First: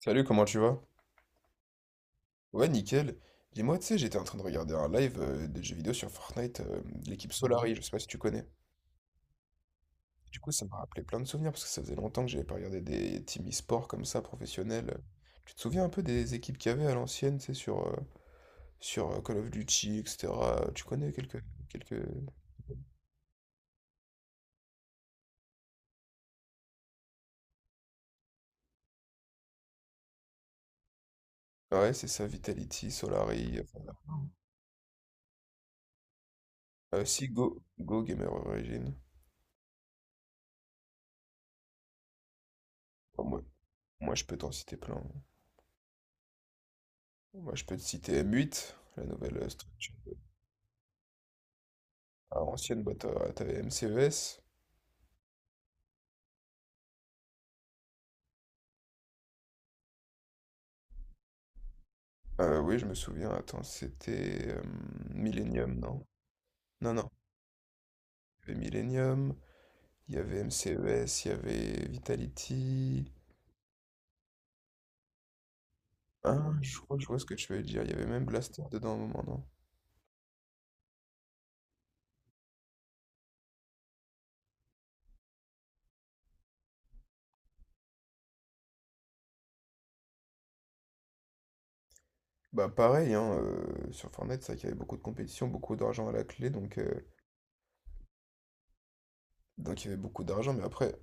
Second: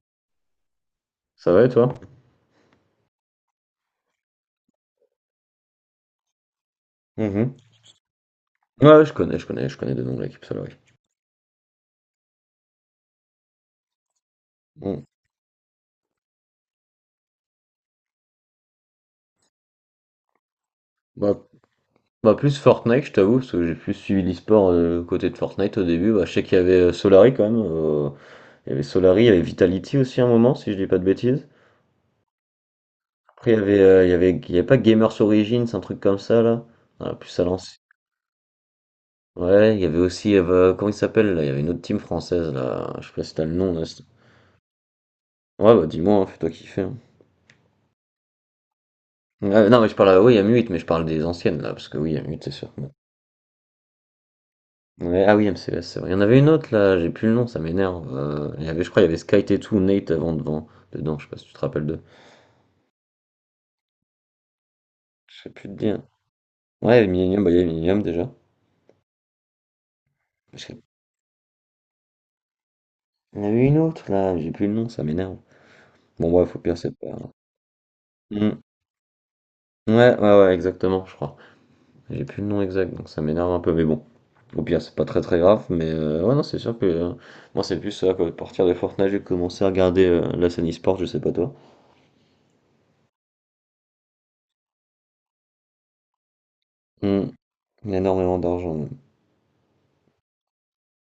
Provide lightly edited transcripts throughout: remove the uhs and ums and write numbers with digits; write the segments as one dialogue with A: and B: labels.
A: Salut, comment tu vas?
B: Ça va et toi?
A: Ouais, nickel. Dis-moi, tu sais, j'étais en train de regarder un live des jeux vidéo sur Fortnite, de l'équipe
B: Mhm.
A: Solari, je sais pas si tu connais.
B: Ouais, je connais, je connais de nom de
A: Du
B: l'équipe
A: coup, ça
B: Solary.
A: m'a rappelé plein de souvenirs parce que ça faisait longtemps que j'avais pas regardé des teams e-sport comme ça, professionnels.
B: Bon.
A: Tu te souviens un peu des équipes qu'il y avait à l'ancienne, tu sais, sur, Call of Duty, etc. Tu connais
B: Bah,
A: quelques...
B: Plus Fortnite, je t'avoue, parce que j'ai plus suivi l'e-sport côté de Fortnite au début. Bah, je sais qu'il y avait Solary quand même. Il y avait Solary, il y avait Vitality aussi à un moment, si je dis pas de bêtises.
A: Ouais, c'est ça, Vitality,
B: Après, il
A: Solari,
B: y avait,
A: enfin,
B: il y avait pas Gamers Origins, un truc comme ça là. Voilà,
A: si,
B: plus à
A: Go,
B: l'ancienne.
A: Go Gamer Origin.
B: Ouais, il y avait aussi, comment il s'appelle là? Il y avait une autre team française là. Je sais pas
A: Oh,
B: si
A: moi,
B: t'as le nom là.
A: moi, je peux t'en citer plein.
B: Ouais, bah dis-moi, hein, fais-toi kiffer, hein.
A: Moi, je peux te citer M8, la nouvelle
B: Ouais, non, mais je
A: structure.
B: parle, oui, il y a M8, mais je parle des anciennes là, parce que oui, il y a M8,
A: Alors,
B: c'est sûr.
A: ancienne boîte, t'avais MCES.
B: Ouais, ah oui, MCES, c'est vrai. Il y en avait une autre là, j'ai plus le nom, ça m'énerve. Il y avait, je crois, il y avait Sky Tattoo, Nate avant devant, dedans, je sais pas si tu te rappelles d'eux.
A: Oui, je me souviens. Attends, c'était
B: Je sais plus te
A: Millennium,
B: dire.
A: non? Non,
B: Ouais,
A: non.
B: Millennium, bah il y avait Millennium
A: Il
B: déjà.
A: y avait Millennium, il y avait
B: Je sais-
A: MCES, il y avait Vitality.
B: Il y en avait une autre là, j'ai plus le nom, ça m'énerve. Bon,
A: Ah,
B: bref, au pire,
A: je crois
B: c'est
A: que je
B: pas.
A: vois ce que tu veux dire. Il y avait même
B: Hmm.
A: Blaster dedans à un moment, non?
B: Ouais, ouais, ouais, exactement, je crois. J'ai plus le nom exact, donc ça m'énerve un peu, mais bon. Au pire, c'est pas très très grave, mais ouais, non, c'est sûr que moi, c'est plus ça, quoi. À partir de Fortnite, j'ai commencé à regarder la scène e-sport, je sais pas toi.
A: Bah, pareil, hein, sur Fortnite, c'est vrai qu'il y avait beaucoup de compétition, beaucoup d'argent à la clé,
B: Hmm. Il y a énormément d'argent.
A: donc il y avait beaucoup d'argent. Mais après,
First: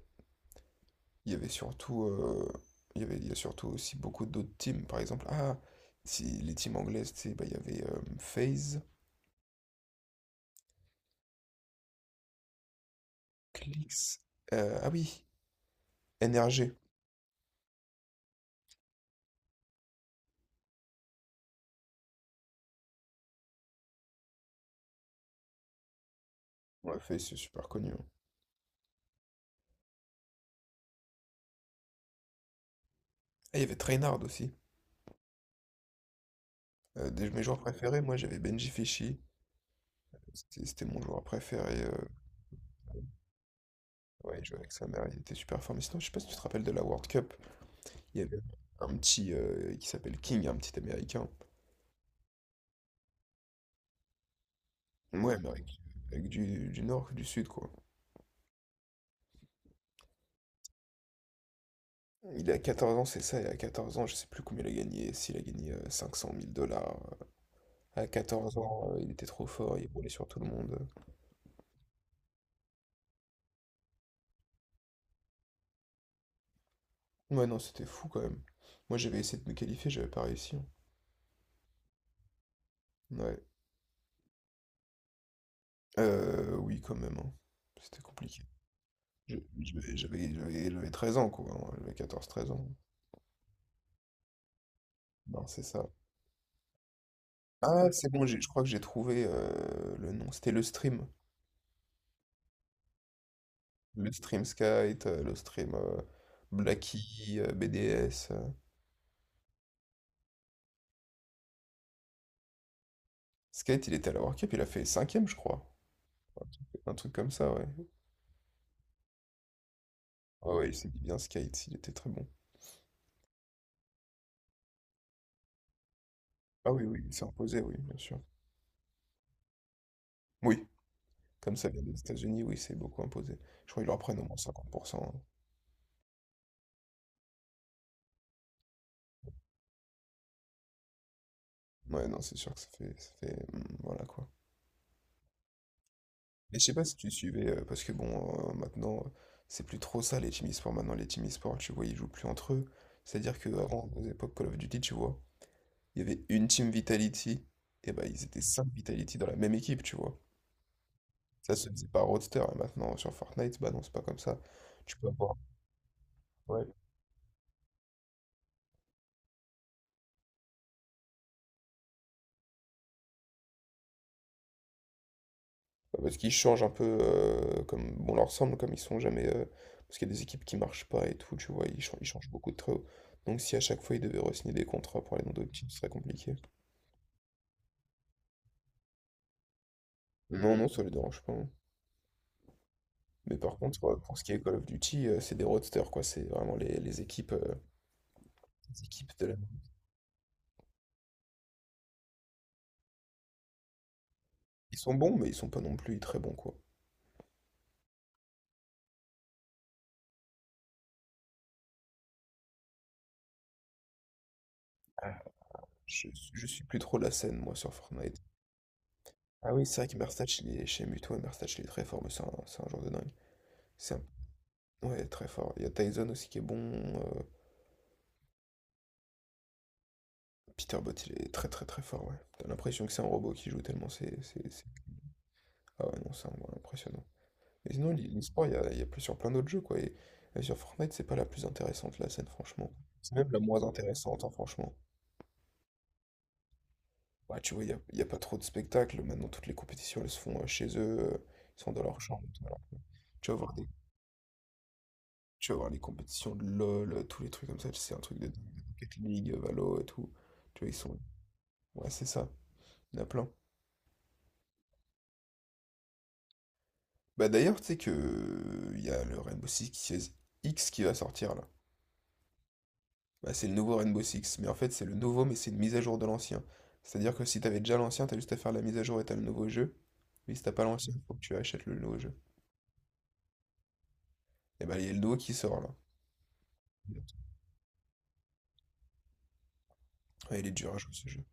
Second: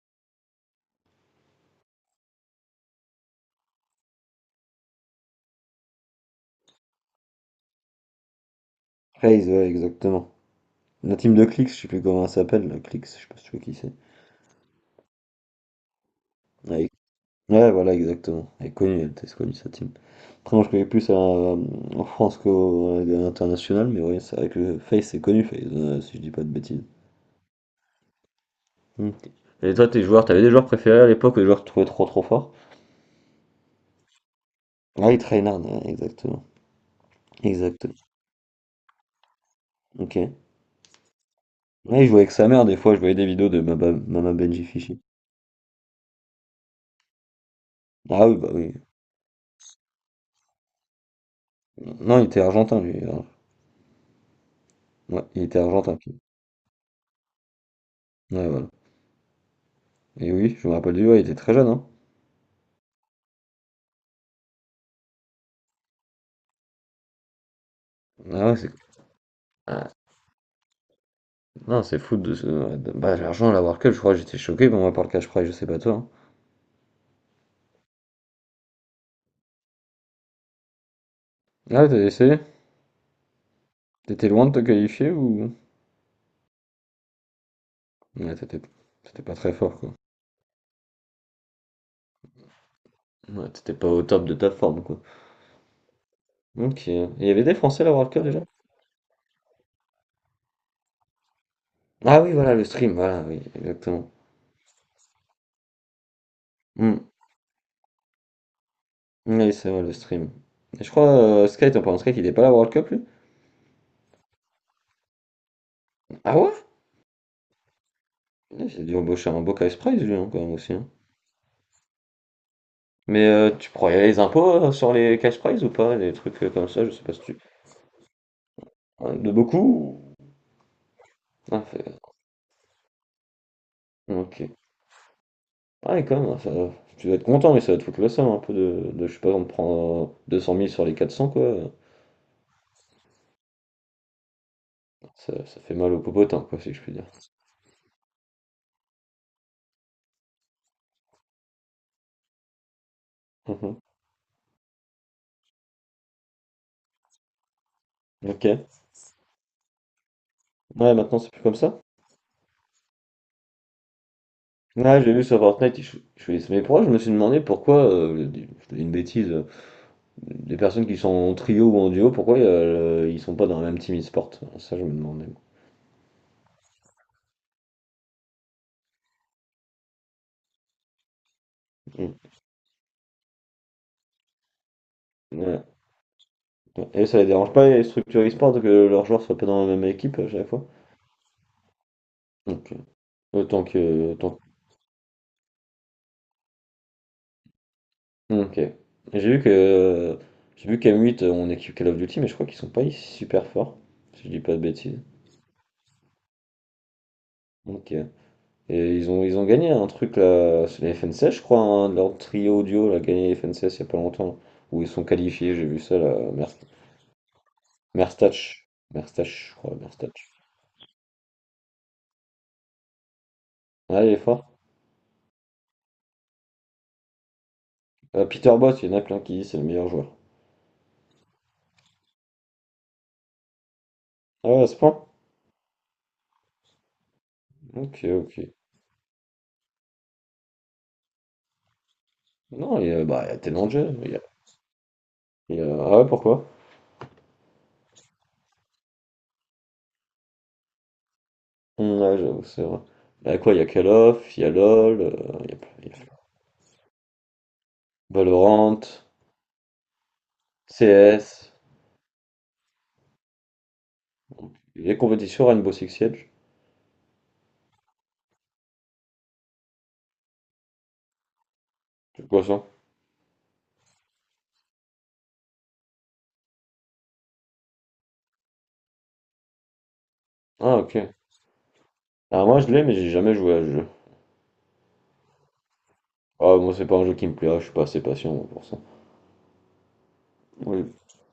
A: il y avait surtout, il y avait, il y a surtout aussi beaucoup d'autres teams. Par exemple, ah, si, les teams anglaises, tu sais, bah, il y avait FaZe.
B: Phase, ouais, exactement. La team de Clix, je sais plus comment elle s'appelle, la Clix, je sais pas si tu vois qui c'est.
A: Clix. Ah oui, NRG.
B: Avec- Ouais, voilà, exactement. Elle est connue, elle était connue sa team. Après, moi, je connais plus en France qu'au l'international, mais oui, c'est vrai que Face, c'est connu, Face, si je dis pas de bêtises.
A: On l'a fait, c'est super connu, hein.
B: Ok. Et toi, tes joueurs, t'avais des joueurs préférés à l'époque, des joueurs que tu trouvais trop trop forts?
A: Ah, il y avait Trainard aussi.
B: Ah, il Trainard, ouais, exactement.
A: Mes joueurs
B: Exactement.
A: préférés, moi j'avais Benji Fischi.
B: Ok.
A: C'était mon joueur préféré.
B: Ouais, il jouait avec sa mère, des fois, je voyais des vidéos de Mama, Mama
A: Ouais, il jouait
B: Benji
A: avec sa
B: Fishy.
A: mère, il était super fort. Mais sinon, je sais pas si tu te rappelles de la World Cup. Il y
B: Ah oui,
A: avait
B: bah oui.
A: un petit qui s'appelle King, un petit américain.
B: Non, il était argentin, lui, hein. Ouais,
A: Ouais,
B: il
A: mais
B: était
A: avec,
B: argentin.
A: avec du nord, du sud, quoi.
B: Ouais, voilà. Et oui, je me rappelle de lui, ouais, il était très jeune, hein.
A: Il a 14 ans, c'est ça, et à 14 ans, je sais plus combien il a gagné. S'il a gagné cinq cent mille dollars. À
B: Ah ouais,
A: quatorze
B: c'est.
A: ans, il était trop fort, il
B: ah,
A: roulait sur tout le monde.
B: non, c'est fou de ce. Bah, l'argent à la World Cup, je crois que j'étais choqué, pour moi, par le cash prize, je sais pas toi, hein.
A: Ouais, non, c'était fou quand même. Moi, j'avais essayé de me qualifier, j'avais pas réussi, hein.
B: Ah, t'as essayé?
A: Ouais.
B: T'étais loin de te qualifier ou.
A: Oui, quand même, hein. C'était
B: Ouais,
A: compliqué.
B: t'étais pas
A: Je-
B: très fort, quoi.
A: J'avais 13 ans, quoi, hein. J'avais 14 13 ans.
B: Ouais, t'étais pas au top de ta forme, quoi.
A: Non, c'est ça.
B: Ok. Et il y avait des Français à
A: Ah,
B: la
A: c'est
B: World Cup
A: bon,
B: déjà?
A: je crois que j'ai trouvé le nom. C'était le stream.
B: Ah oui, voilà, le stream, voilà, oui,
A: Le
B: exactement.
A: stream Skate, le stream
B: Hmm.
A: Blacky, BDS.
B: Oui, c'est vrai, le stream. Et je crois, Sky, t'en parles de Sky, il est pas à la World Cup, lui?
A: Skate, il était à la World Cup, il a fait cinquième je crois.
B: Ah ouais?
A: Un truc comme ça, ouais.
B: Ah, il a dû embaucher un beau cash prize, lui, hein, quand même
A: Ah ouais, il
B: aussi, hein.
A: s'est dit bien Skate, il était très bon.
B: Mais tu pourrais y aller les impôts sur les cash prizes ou pas? Des trucs comme
A: Ah oui,
B: ça, je
A: oui,
B: sais pas
A: il
B: si
A: s'est
B: tu.
A: imposé, oui, bien sûr.
B: Hein, de beaucoup?
A: Oui. Comme
B: Ah,
A: ça vient des
B: fait-
A: États-Unis, oui, c'est beaucoup imposé. Je crois qu'ils leur prennent au moins
B: ok.
A: 50%.
B: Ah, et quand même, hein, ça... Tu vas être content, mais ça va te foutre le seum un peu je sais pas, on te prend 200 000 sur les 400 quoi.
A: Ouais, non, c'est sûr que ça fait, voilà quoi.
B: Ça fait mal au popotin,
A: Et
B: quoi,
A: je sais
B: si je
A: pas
B: puis
A: si
B: dire.
A: tu suivais, parce que bon, maintenant, c'est plus trop ça les team e-sport. Maintenant, les team e-sport, tu vois, ils jouent plus entre eux. C'est-à-dire que
B: Mhm.
A: avant, aux époques Call of Duty, tu vois, il y avait une team Vitality, et bah ils étaient
B: Ok.
A: 5 Vitality dans la même équipe, tu vois.
B: Ouais, maintenant c'est plus
A: Ça
B: comme
A: se
B: ça.
A: faisait par roster, et maintenant sur Fortnite, bah non, c'est pas comme ça. Tu
B: Ouais,
A: peux
B: j'ai vu
A: avoir.
B: sur Fortnite, ils choisissent. Mais
A: Ouais.
B: pourquoi je me suis demandé pourquoi, je dis une bêtise, les personnes qui sont en trio ou en duo, pourquoi ils sont pas dans la même team e-sport? Ça, je me demandais.
A: Bah, parce qu'ils changent un peu comme bon leur semble, comme ils sont jamais. Parce qu'il y a des équipes qui marchent pas et tout, tu vois, ils
B: Mm.
A: changent beaucoup de très haut. Donc si à chaque fois ils devaient re-signer des contrats pour aller dans d'autres
B: Ouais,
A: teams, ce serait compliqué.
B: et ça les dérange pas, ils structurent e-sport que leurs joueurs soient pas dans la même équipe à chaque
A: Non,
B: fois.
A: non, ça les dérange pas, hein.
B: Ok.
A: Mais par
B: Autant
A: contre,
B: que.
A: pour ce qui
B: autant-
A: est Call of Duty, c'est des roadsters, quoi. C'est vraiment les équipes, euh,
B: Ok.
A: les équipes de
B: J'ai
A: la...
B: vu que. J'ai vu qu'M8, on équipe Call of Duty, mais je crois qu'ils sont pas super forts, si je dis pas de
A: Ils sont
B: bêtises.
A: bons, mais ils sont pas non plus très bons, quoi.
B: Ok. Et ils ont gagné un truc là, c'est la FNCS, je crois, hein, leur trio audio a gagné la FNCS il y a pas longtemps, où ils sont
A: Ah,
B: qualifiés, j'ai vu ça
A: je,
B: là,
A: je suis plus trop la scène, moi, sur Fortnite.
B: Merstach. Merstach,
A: Ah
B: je
A: oui,
B: crois,
A: c'est vrai que
B: Merstach.
A: Merstach, il est chez Muto, et Merstach, il est très fort, mais c'est un joueur de dingue. C'est un...
B: Ah, il est fort.
A: Ouais, très fort. Il y a Tyson aussi qui est bon. euh,
B: Peter Bott, il y en a plein qui disent c'est le meilleur joueur.
A: Peter Bott, il est très très très fort, ouais. T'as l'impression que c'est un robot qui joue tellement c'est... c'est-
B: Ah ouais,
A: c'est-
B: à ce point?
A: Ah ouais, non, ouais, impressionnant. Et sinon,
B: Ok,
A: l'e-sport,
B: ok.
A: il y a plus sur plein d'autres jeux, quoi. Et sur Fortnite, c'est pas la plus intéressante, la scène, franchement.
B: Non, il y a,
A: C'est
B: bah, il
A: même
B: y a
A: la moins
B: tellement de jeux.
A: intéressante, hein, franchement.
B: Ah ouais, pourquoi?
A: Bah, tu vois, il y a pas trop de spectacles. Maintenant, toutes les compétitions, elles se font chez eux. Ils sont dans leur
B: Ouais,
A: chambre,
B: j'avoue,
A: voilà.
B: c'est vrai. Il
A: Tu
B: y
A: vas
B: a
A: voir
B: quoi? Il y
A: des,
B: a Call of, il y a LoL, il
A: tu
B: y
A: vas
B: a,
A: voir les
B: il y a
A: compétitions de LoL, tous les trucs comme ça. C'est un truc de dingue.
B: Valorant,
A: Rocket League, Valo et tout. Tu vois, ils sont...
B: CS,
A: Ouais, c'est ça. Il y en a plein.
B: les compétitions Rainbow Six Siege.
A: Bah d'ailleurs, tu sais que il y a le Rainbow Six X qui va sortir là.
B: C'est quoi ça?
A: Bah, c'est le nouveau Rainbow Six, mais en fait c'est le nouveau, mais c'est une mise à jour de l'ancien. C'est-à-dire que si t'avais déjà l'ancien, t'as juste à faire la mise à jour et t'as le nouveau jeu. Mais si t'as pas
B: Ah,
A: l'ancien,
B: ok.
A: faut que tu achètes le nouveau jeu.
B: Alors moi, je l'ai, mais j'ai jamais joué à ce jeu.
A: Et bah il y a le nouveau qui sort là.
B: Ah, moi, c'est pas un jeu qui me plaît, ah, je suis pas assez patient moi, pour ça.
A: Ouais, il est dur à
B: Oui.
A: jouer ce jeu.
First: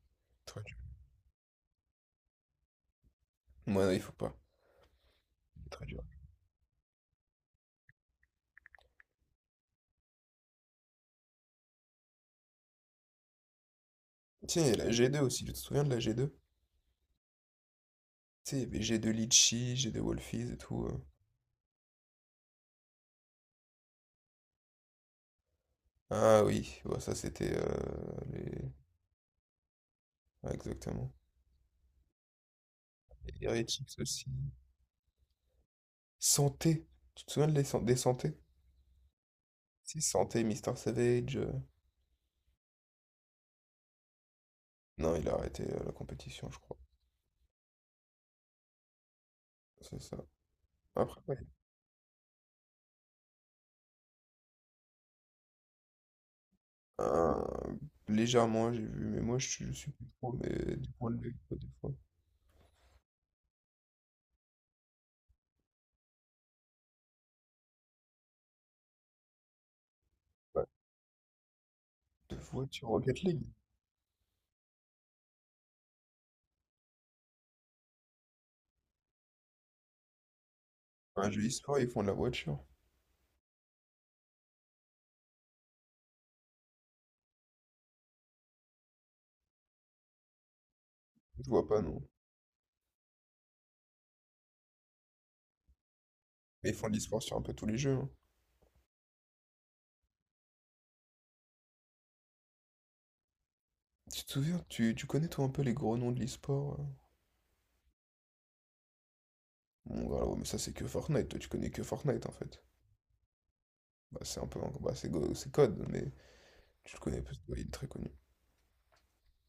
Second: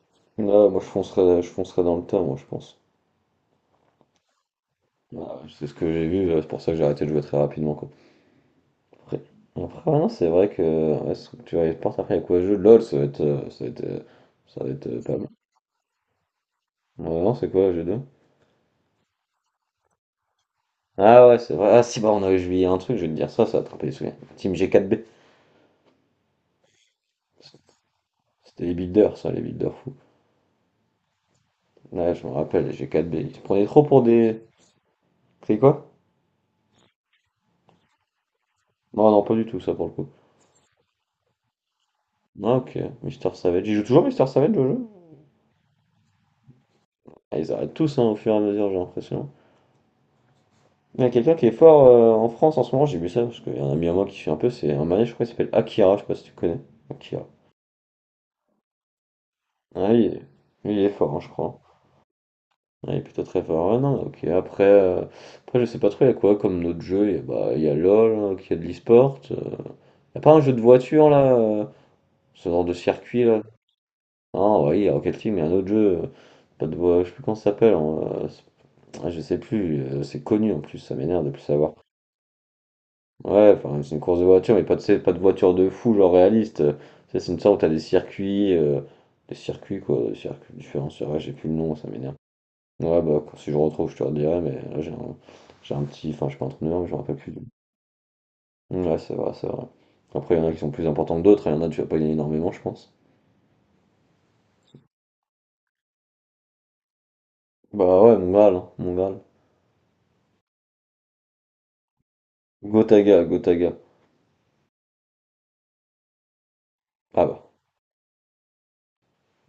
A: Très
B: Là,
A: dur.
B: moi, je foncerais dans le tas, moi, je pense.
A: Ouais, non, il faut pas.
B: Ah,
A: Il
B: c'est
A: est
B: ce
A: très
B: que
A: dur.
B: j'ai vu, c'est pour ça que j'ai arrêté de jouer très rapidement, quoi. Après, après, ouais, non, c'est vrai que ouais, Structure et Sport, après, il y a quoi le jeu? LOL,
A: Tiens,
B: ça
A: il
B: va
A: y a
B: être
A: la
B: pas
A: G2
B: mal.
A: aussi, tu te souviens de la G2?
B: Ouais, non, c'est quoi, g deux?
A: Tu sais, il y avait G2 Litchi, G2 Wolfies et tout.
B: Ah ouais, c'est vrai. Ah si, bah, on a oublié un truc, je vais te dire ça, ça va attraper les souvenirs. Team G4B.
A: Ah oui, ouais, ça c'était les.
B: C'était les builders, ça, les builders fous.
A: Ouais, exactement.
B: Ouais, je me rappelle, les G4B.
A: Et
B: Ils se prenaient trop
A: Heretics
B: pour
A: aussi.
B: des. C'est quoi?
A: Santé. Tu te souviens de des Santé?
B: Non, non, pas du tout, ça, pour le
A: Si,
B: coup.
A: Santé, Mister Savage.
B: Ah, ok. Mister Savage. Ils jouent toujours Mister Savage au jeu?
A: Non, il a arrêté la compétition, je crois.
B: Ah, ils arrêtent tous, hein, au fur et à mesure, j'ai l'impression.
A: C'est ça.
B: Il y a
A: Après, ouais,
B: quelqu'un qui est fort en France en ce moment, j'ai vu ça, parce qu'il y a un ami à moi qui fait un peu, c'est un manège, je crois, il s'appelle Akira, je sais pas si tu connais. Akira.
A: euh, légèrement, j'ai vu, mais moi, je suis
B: Ah, il
A: plus
B: est,
A: trop, mais
B: il
A: du
B: est
A: point
B: fort, hein, je
A: relevé, quoi,
B: crois.
A: des fois.
B: Ah, il est plutôt très fort. Ah, non, ok. Après, je sais pas trop, il y a quoi comme notre jeu? Il y a, bah, il y a LOL, hein, qui a de l'e-sport. Il y a pas un jeu de
A: Ouais.
B: voiture, là,
A: De
B: ce genre de
A: voiture Rocket
B: circuit,
A: League.
B: là. Ah, oui, il y a Rocket League, mais il y a un autre jeu, pas de voiture, je sais plus comment ça s'appelle, hein, euh, c'est- je sais plus, c'est connu en plus, ça m'énerve
A: Un
B: de plus
A: jeu
B: savoir.
A: e-sport, ils font de la voiture.
B: Ouais, enfin, c'est une course de voiture, mais pas de, c'est pas de voiture de fou, genre réaliste. Ça, c'est une sorte où t'as des circuits, des circuits différents. C'est vrai, j'ai
A: Je
B: plus le
A: vois
B: nom,
A: pas,
B: ça
A: non.
B: m'énerve. Ouais, bah, si je retrouve, je te redirai, mais là, j'ai un petit, enfin, je suis pas
A: Mais ils
B: entraîneur, mais
A: font
B: je
A: de
B: me rappelle
A: l'e-sport
B: plus.
A: sur un peu tous les jeux, hein.
B: Ouais, c'est vrai, c'est vrai. Après, il y en a qui sont plus importants que d'autres, et il y en a, tu vas pas gagner énormément, je pense.
A: Tu te souviens, tu connais, toi, un peu les gros noms de l'e-sport?
B: Bah ouais, mon Graal, hein, mon Graal.
A: Bon, voilà, ouais, mais ça, c'est que Fortnite. Toi, tu connais que Fortnite, en fait.
B: Gotaga, Gotaga.
A: Bah, c'est un peu... Bah, c'est Code, mais tu le connais
B: Ah
A: parce
B: bah.
A: qu'il est très connu.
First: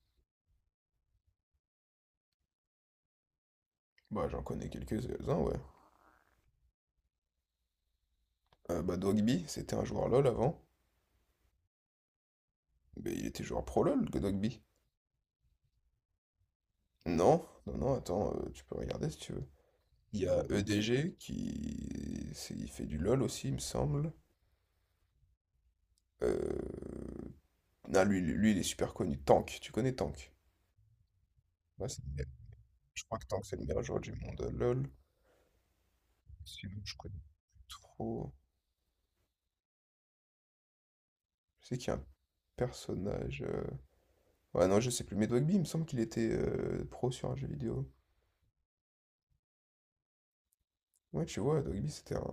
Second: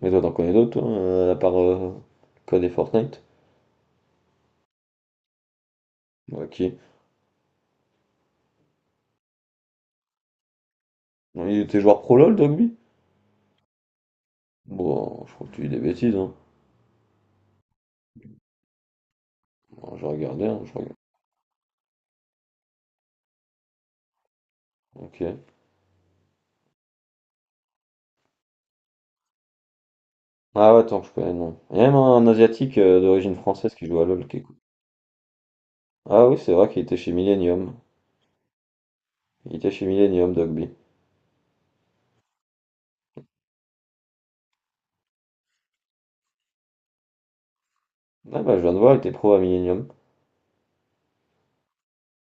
B: Mais toi, t'en connais d'autres, toi, à part Code et Fortnite?
A: Bah, j'en connais quelques-uns, ouais.
B: Ok.
A: Bah, Dogby, c'était un joueur LoL avant.
B: Non, il était joueur pro LoL, Dogby?
A: Mais il était joueur pro LoL, que Dogby.
B: Bon, je crois que tu dis des bêtises, hein.
A: Non, non, non, attends, tu peux regarder si tu veux.
B: Bon, je
A: Il y a
B: regardais, hein, je regarde.
A: EDG il fait du LoL aussi, il me semble.
B: Ok.
A: Euh, Non, lui, il est super connu. Tank, tu connais Tank?
B: Ah ouais, attends, je connais le nom. Il y a
A: Ouais,
B: même
A: c'est-
B: un Asiatique
A: Je crois que
B: d'origine
A: Tank, c'est le
B: française
A: meilleur
B: qui
A: joueur
B: joue à
A: du
B: LoL qui
A: monde.
B: écoute.
A: LoL.
B: Ah oui, c'est vrai
A: Sinon,
B: qu'il
A: je
B: était chez
A: connais
B: Millennium.
A: trop.
B: Il était chez Millennium, Dogby.
A: Je sais qu'il y a un personnage. Ouais, non, je sais plus. Mais Dogby, il me semble qu'il était pro sur un jeu vidéo.
B: Ah bah, je viens de voir, il était pro à Millennium.
A: Ouais, tu vois, Dogby, c'était un.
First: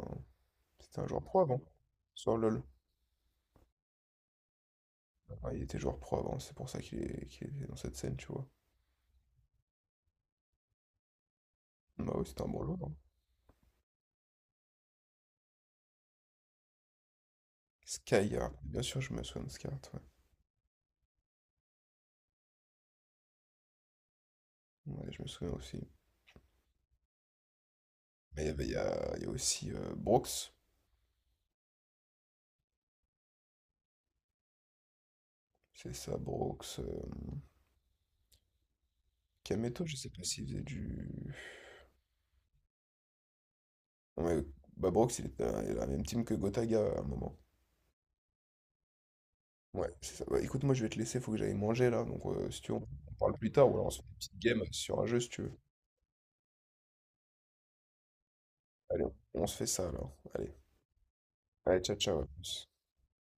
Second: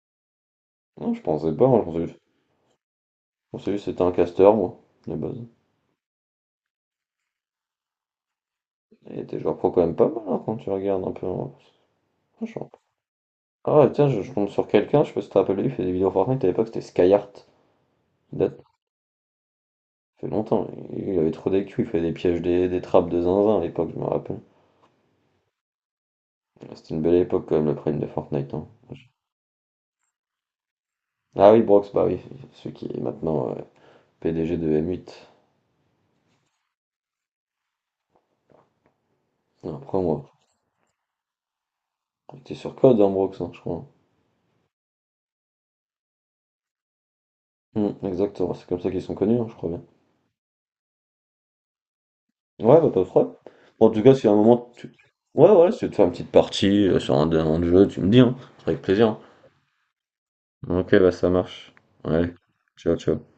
A: C'était un
B: Non,
A: joueur
B: je
A: pro
B: pensais
A: avant,
B: pas, moi,
A: sur LoL.
B: je pensais juste que c'était un caster, moi, de base.
A: Ah, il était joueur pro avant, c'est pour ça qu'il est dans cette scène, tu vois.
B: Il était joueur pro quand même pas mal, hein, quand tu regardes un peu, hein.
A: Bah oui, c'était un bon
B: Franchement.
A: joueur, hein.
B: Ah ouais, tiens, je tombe sur quelqu'un, je sais pas si tu te rappelles, il fait des vidéos Fortnite à l'époque, c'était Skyheart. Il date,
A: Skyheart,
B: ça
A: bien sûr, je me souviens de Skyheart, ouais.
B: fait longtemps, il avait trop d'EQ, il fait des pièges, des trappes de zinzin à l'époque, je me rappelle.
A: Ouais, je me souviens aussi.
B: Mais c'était une belle époque quand même le prime de
A: Mais il y
B: Fortnite,
A: avait-
B: hein.
A: il y a aussi Brooks,
B: Ah oui, Brox, bah oui, celui qui est maintenant PDG de M8.
A: c'est ça, Brooks. Kameto, je
B: Après
A: sais pas
B: moi,
A: s'il faisait du.
B: il était sur Code, hein, Brox, hein, je crois.
A: Non, mais, bah Brooks, il était dans la même team que Gotaga à un moment.
B: Hmm, exactement, c'est comme ça qu'ils sont connus, hein, je crois bien.
A: Ouais, c'est ça. Bah, écoute, moi je vais te laisser, faut que j'aille manger là, donc si tu veux,
B: Ouais, bah pas de
A: on
B: problème.
A: parle plus tard, ou alors
B: Bon,
A: on
B: en
A: se
B: tout
A: fait
B: cas,
A: une
B: si à un
A: petite game
B: moment tu...
A: sur un jeu si tu
B: Ouais,
A: veux.
B: ouais, si tu veux te faire une petite partie sur un jeu, tu me dis, hein, avec
A: Allez,
B: plaisir,
A: on se fait ça alors. Allez,
B: hein. Ok, bah ça marche.
A: allez, ciao, ciao, à
B: Ouais,
A: plus.
B: ciao, ciao.